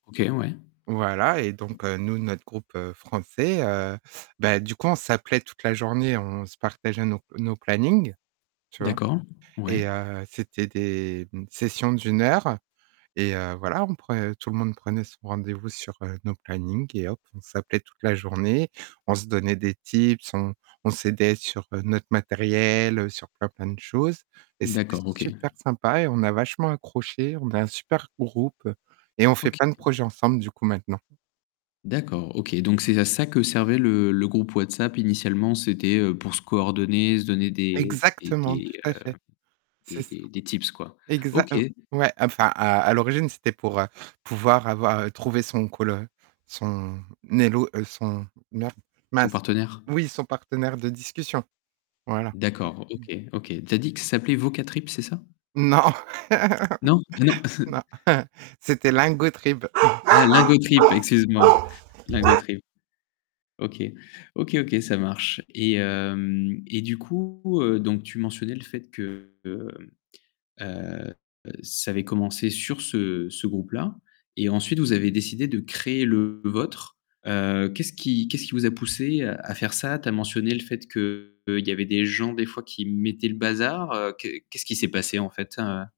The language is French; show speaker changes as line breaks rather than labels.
OK, ouais.
Voilà et donc, heu, nous notre groupe, heu, français, heu, bah du coup on s'appelait toute la journée, on se partageait nos p nos plannings, tu vois?
D'accord, ouais.
Et heu, c'était des sessions d'1 heure et heu, voilà, on pre tout le monde prenait son rendez-vous sur, heu, nos plannings et hop, on s'appelait toute la journée, on se donnait des tips, on on s'aidait sur notre matériel, heu, sur plein, plein de choses et c'était
D'accord, OK.
super sympa et on a vachement accroché, on a un super groupe et on fait
OK.
plein de projets ensemble du coup maintenant.
D'accord, OK. Donc c'est à ça que servait le le groupe WhatsApp initialement, c'était, heu, pour se coordonner, se donner des des
Exactement,
des,
tout
heu,
à fait, c'est
des
ça.
des des tips, quoi.
Exa
OK.
heu, ouais enfin à à l'origine, c'était pour, heu, pouvoir avoir trouver son coll heu son élo heu, son, mer
Son
mince,
partenaire.
oui, son partenaire de discussion, voilà.
D'accord, OK, OK. Tu as dit que ça s'appelait Vocatrip, c'est ça?
Non.
Non? Non.
Non c'était Lingotrip.
Ah Lingotrip excuse-moi, Lingotrip. OK. OK, OK, ça marche et hem, et du coup, heu, donc tu mentionnais le fait que, heu, heu, ça avait commencé sur ce ce groupe-là. Et ensuite, vous avez décidé de créer le vôtre. Heu, qu'est-ce qui qu'est-ce qui vous a poussés à faire ça? Tu as mentionné le fait qu'il y avait des gens des fois qui mettaient le bazar, heu, qu'est qu'est-ce qui s'est passé en fait, heu?